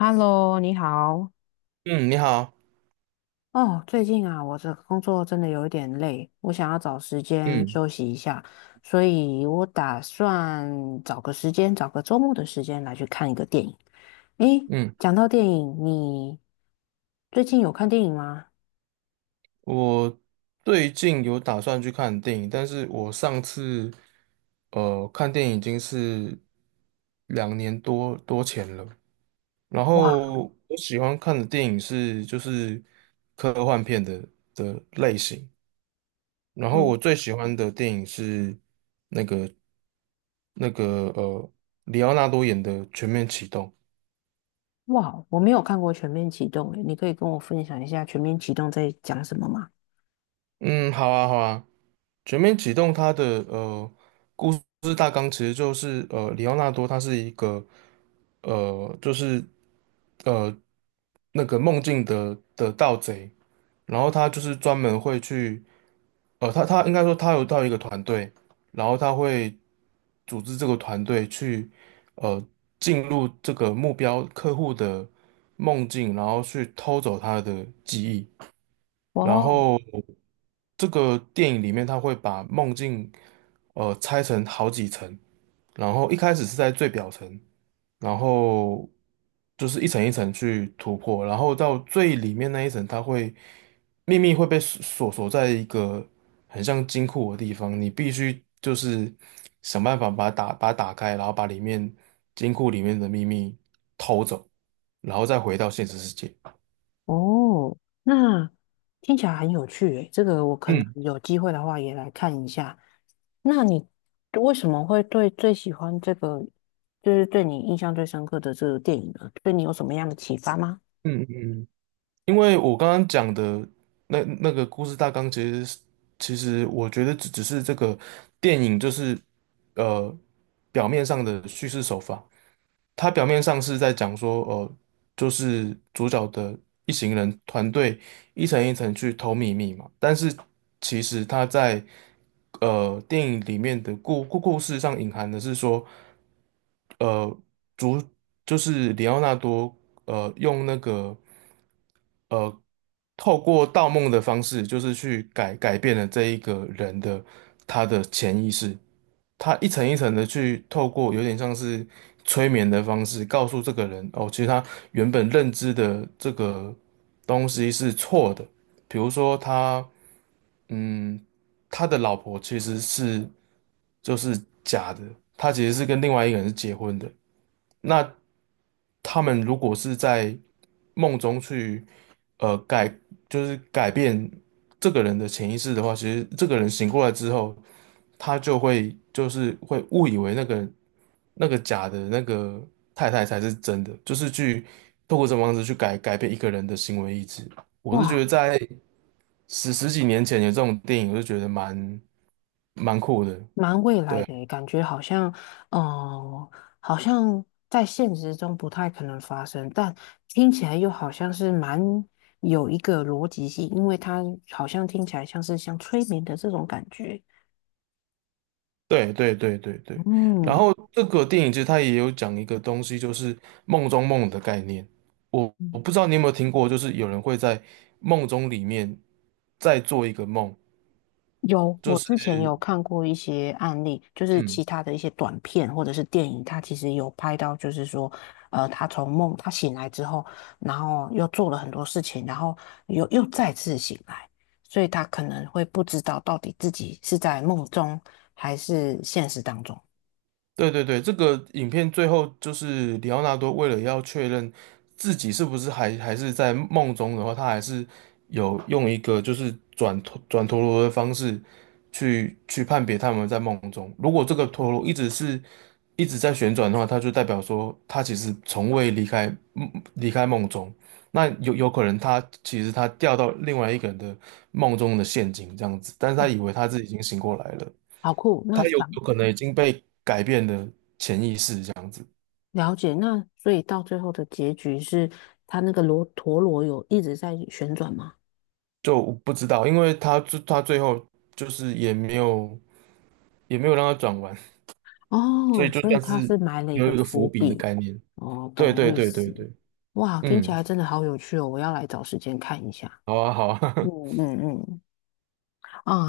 Hello，你好。嗯，你好，哦，最近啊，我这工作真的有一点累，我想要找时间嗯休息一下，所以我打算找个时间，找个周末的时间来去看一个电影。诶，嗯，讲到电影，你最近有看电影吗？我最近有打算去看电影，但是我上次看电影已经是两年多前了。然哇。后我喜欢看的电影就是科幻片的类型，然后嗯。我最喜欢的电影是那个里奥纳多演的《全面启动》。哇，我没有看过《全面启动》，诶，你可以跟我分享一下《全面启动》在讲什么吗？嗯，好啊好啊，《全面启动》呃。就是大纲其实就是里奥纳多他是一个就是呃那个梦境的盗贼，然后他就是专门会去他应该说他有到一个团队，然后他会组织这个团队去呃进入这个目标客户的梦境，然后去偷走他的记忆。然哦后这个电影里面，他会把梦境拆成好几层，然后一开始是在最表层，然后就是一层一层去突破，然后到最里面那一层，秘密会被锁在一个很像金库的地方，你必须就是想办法把它打开，然后把里面金库里面的秘密偷走，然后再回到现实世界。哦，那听起来很有趣诶，这个我可能嗯有机会的话也来看一下。那你为什么会对最喜欢这个，就是对你印象最深刻的这个电影呢？对你有什么样的启发吗？嗯嗯嗯。因为我刚刚讲的那个故事大纲，其实我觉得只是这个电影就是呃表面上的叙事手法，它表面上是在讲说就是主角的一行人团队一层一层去偷秘密嘛，但是其实它在电影里面的故事上隐含的是说呃主就是里奥纳多用那个。呃，透过盗梦的方式，就是去改变了这一个人的他的潜意识，他一层一层的去透过有点像是催眠的方式，告诉这个人哦，其实他原本认知的这个东西是错的，比如说他，嗯，他的老婆其实就是假的，他其实是跟另外一个人是结婚的。那他们如果是在梦中去，呃，改，就是改变这个人的潜意识的话，其实这个人醒过来之后，他就是会误以为那个假的那个太太才是真的，就是去透过这种方式去改变一个人的行为意志。我是觉哇，得在十几年前有这种电影，我就觉得蛮酷的。蛮未来对的耶感觉好像。哦，好像在现实中不太可能发生，但听起来又好像是蛮有一个逻辑性，因为它好像听起来像是像催眠的这种感觉。对对对对对，然嗯。后这个电影其实它也有讲一个东西，就是梦中梦的概念。我不知道你有没有听过，就是有人会在梦中里面再做一个梦，有，我之前有看过一些案例，就是其嗯，他的一些短片或者是电影，它其实有拍到，就是说，他从梦他醒来之后，然后又做了很多事情，然后又再次醒来，所以他可能会不知道到底自己是在梦中还是现实当中。对对对，这个影片最后就是里奥纳多为了要确认自己是不是还是在梦中的话，他还是有用一个就是转陀螺的方式去判别他们在梦中。如果这个陀螺一直在旋转的话，它就代表说他其实从未离开离开梦中。那有可能他其实他掉到另外一个人的梦中的陷阱这样子，但是他以为他自己已经醒过来了。好酷，那他有想有可能已经被改变了。了解，那所以到最后的结局是，他那个罗陀螺有一直在旋转吗？就我不知道，因为他最后就是也没有让他转完，所哦，以就所以算他是是埋了一有个一个伏伏笔的笔。概念。哦，对懂对意对对思。对，哇，听起嗯，来真的好有趣哦，我要来找时间看一下。好啊好啊，嗯嗯嗯。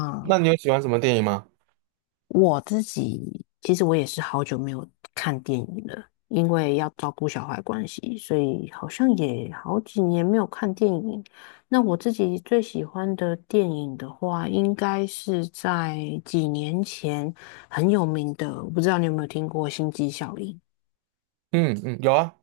那你有喜欢什么电影吗？我自己其实我也是好久没有看电影了，因为要照顾小孩关系，所以好像也好几年没有看电影。那我自己最喜欢的电影的话，应该是在几年前很有名的，我不知道你有没有听过《星际效应》。嗯嗯，有啊，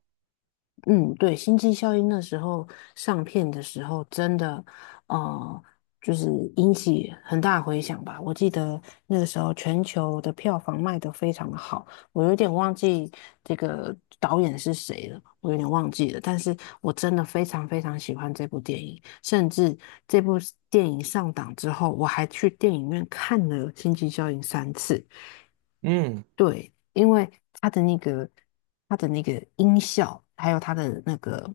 嗯，对，《星际效应》那时候上片的时候，真的，呃，就是引起很大回响吧。我记得那个时候全球的票房卖得非常的好，我有点忘记这个导演是谁了，我有点忘记了。但是我真的非常非常喜欢这部电影，甚至这部电影上档之后，我还去电影院看了《星际效应》三次。嗯对，因为它的那个它的那个音效，还有它的那个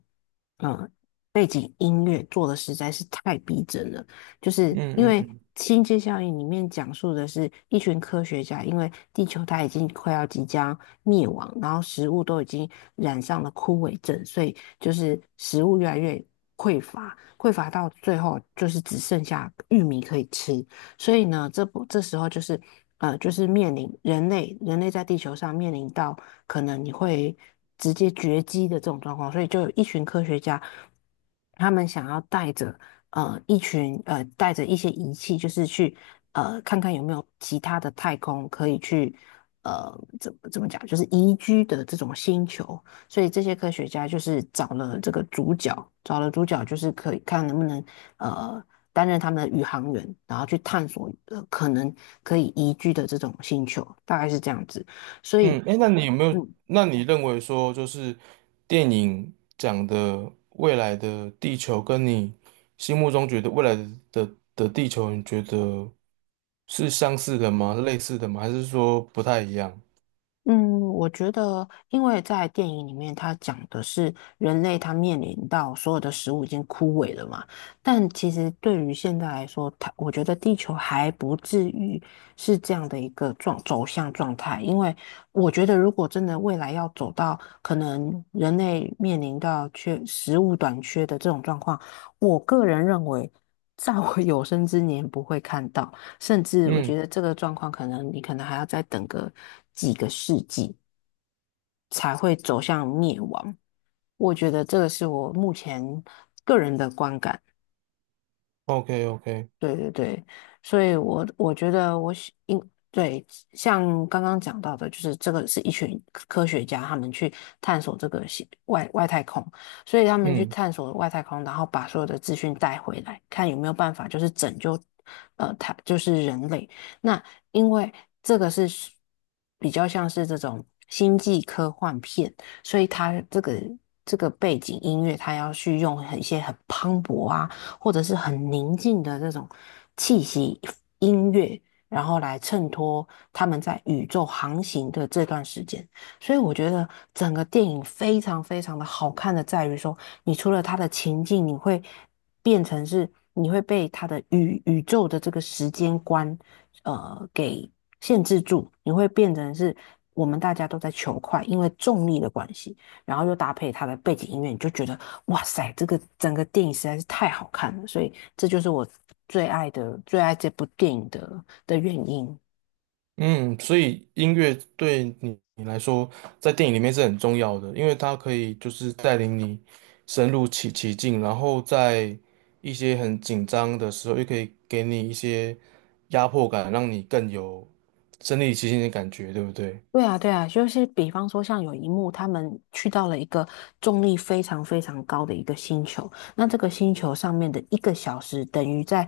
嗯背景音乐做的实在是太逼真了。就是嗯因嗯为嗯《星际效应》里面讲述的是一群科学家，因为地球它已经快要即将灭亡，然后食物都已经染上了枯萎症，所以就是食物越来越匮乏，匮乏到最后就是只剩下玉米可以吃。所以呢，这不这时候就是就是面临人类在地球上面临到可能你会直接绝迹的这种状况，所以就有一群科学家，他们想要带着呃一群呃带着一些仪器，就是去看看有没有其他的太空可以去呃怎么讲，就是宜居的这种星球。所以这些科学家就是找了这个主角，找了主角就是可以看能不能呃担任他们的宇航员，然后去探索呃可能可以宜居的这种星球，大概是这样子。所以。嗯，哎，那你有没有？嗯那你认为说就是电影讲的未来的地球，跟你心目中觉得未来的地球，你觉得是相似的吗？类似的吗？还是说不太一样？嗯，我觉得，因为在电影里面，它讲的是人类他面临到所有的食物已经枯萎了嘛，但其实对于现在来说，它我觉得地球还不至于是这样的一个走向状态，因为我觉得如果真的未来要走到可能人类面临到缺食物短缺的这种状况，我个人认为，在我有生之年不会看到。甚至我觉嗯得这个状况可能你可能还要再等个几个世纪才会走向灭亡。我觉得这个是我目前个人的观感。，OK OK，对对对，所以我觉得我喜应对。像刚刚讲到的，就是这个是一群科学家他们去探索这个系外太空，所以他们去嗯探索外太空，然后把所有的资讯带回来，看有没有办法就是拯救他就是人类。那因为这个是比较像是这种星际科幻片，所以它这个背景音乐，它要去用很一些很磅礴啊。或者是很宁静的这种气息音乐，然后来衬托他们在宇宙航行的这段时间。所以我觉得整个电影非常非常的好看的在于说，你除了它的情境，你会变成是你会被它的宇宙的这个时间观，给限制住，你会变成是我们大家都在求快，因为重力的关系。然后又搭配它的背景音乐，你就觉得哇塞，这个整个电影实在是太好看了，所以这就是我最爱这部电影的原因。嗯，所以音乐对你来说，在电影里面是很重要的，因为它可以就是带领你深入其境，然后在一些很紧张的时候，又可以给你一些压迫感，让你更有身临其境的感觉，对不对？对啊，对啊，就是比方说，像有一幕，他们去到了一个重力非常非常高的一个星球，那这个星球上面的一个小时等于在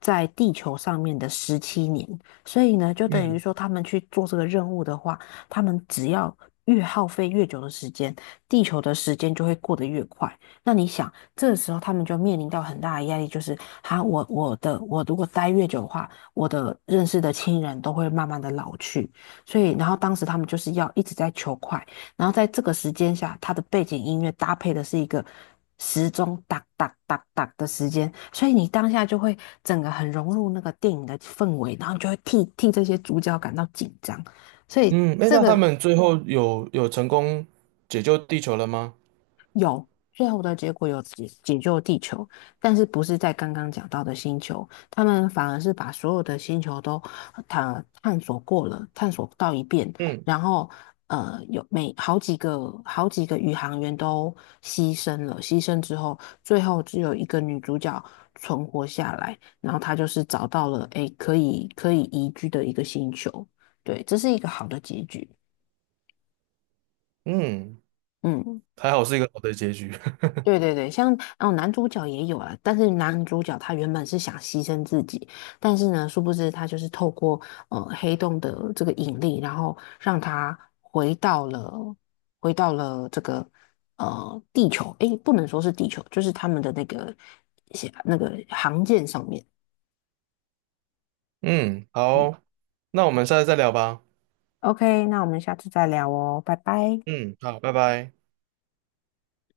在地球上面的17年，所以呢，就等于嗯说他们去做这个任务的话，他们只要越耗费越久的时间，地球的时间就会过得越快。那你想，这个时候他们就面临到很大的压力，就是哈，我如果待越久的话，我的认识的亲人都会慢慢的老去。所以然后当时他们就是要一直在求快，然后在这个时间下，它的背景音乐搭配的是一个时钟哒哒哒哒的时间，所以你当下就会整个很融入那个电影的氛围，然后你就会替这些主角感到紧张，所以嗯，哎，这那他个们最后有成功解救地球了吗？最后的结果有解救地球，但是不是在刚刚讲到的星球，他们反而是把所有的星球都探索过了，探索到一遍，嗯然后呃有每好几个好几个宇航员都牺牲了，牺牲之后，最后只有一个女主角存活下来，然后她就是找到了诶可以宜居的一个星球，对，这是一个好的结局，嗯，嗯。还好是一个好的结局。对对对，像哦，男主角也有啊，但是男主角他原本是想牺牲自己，但是呢，殊不知他就是透过黑洞的这个引力，然后让他回到了这个地球，诶，不能说是地球，就是他们的那个航舰上面。嗯，嗯好，那我们下次再聊吧。，OK，那我们下次再聊哦，拜拜。嗯，好，拜拜。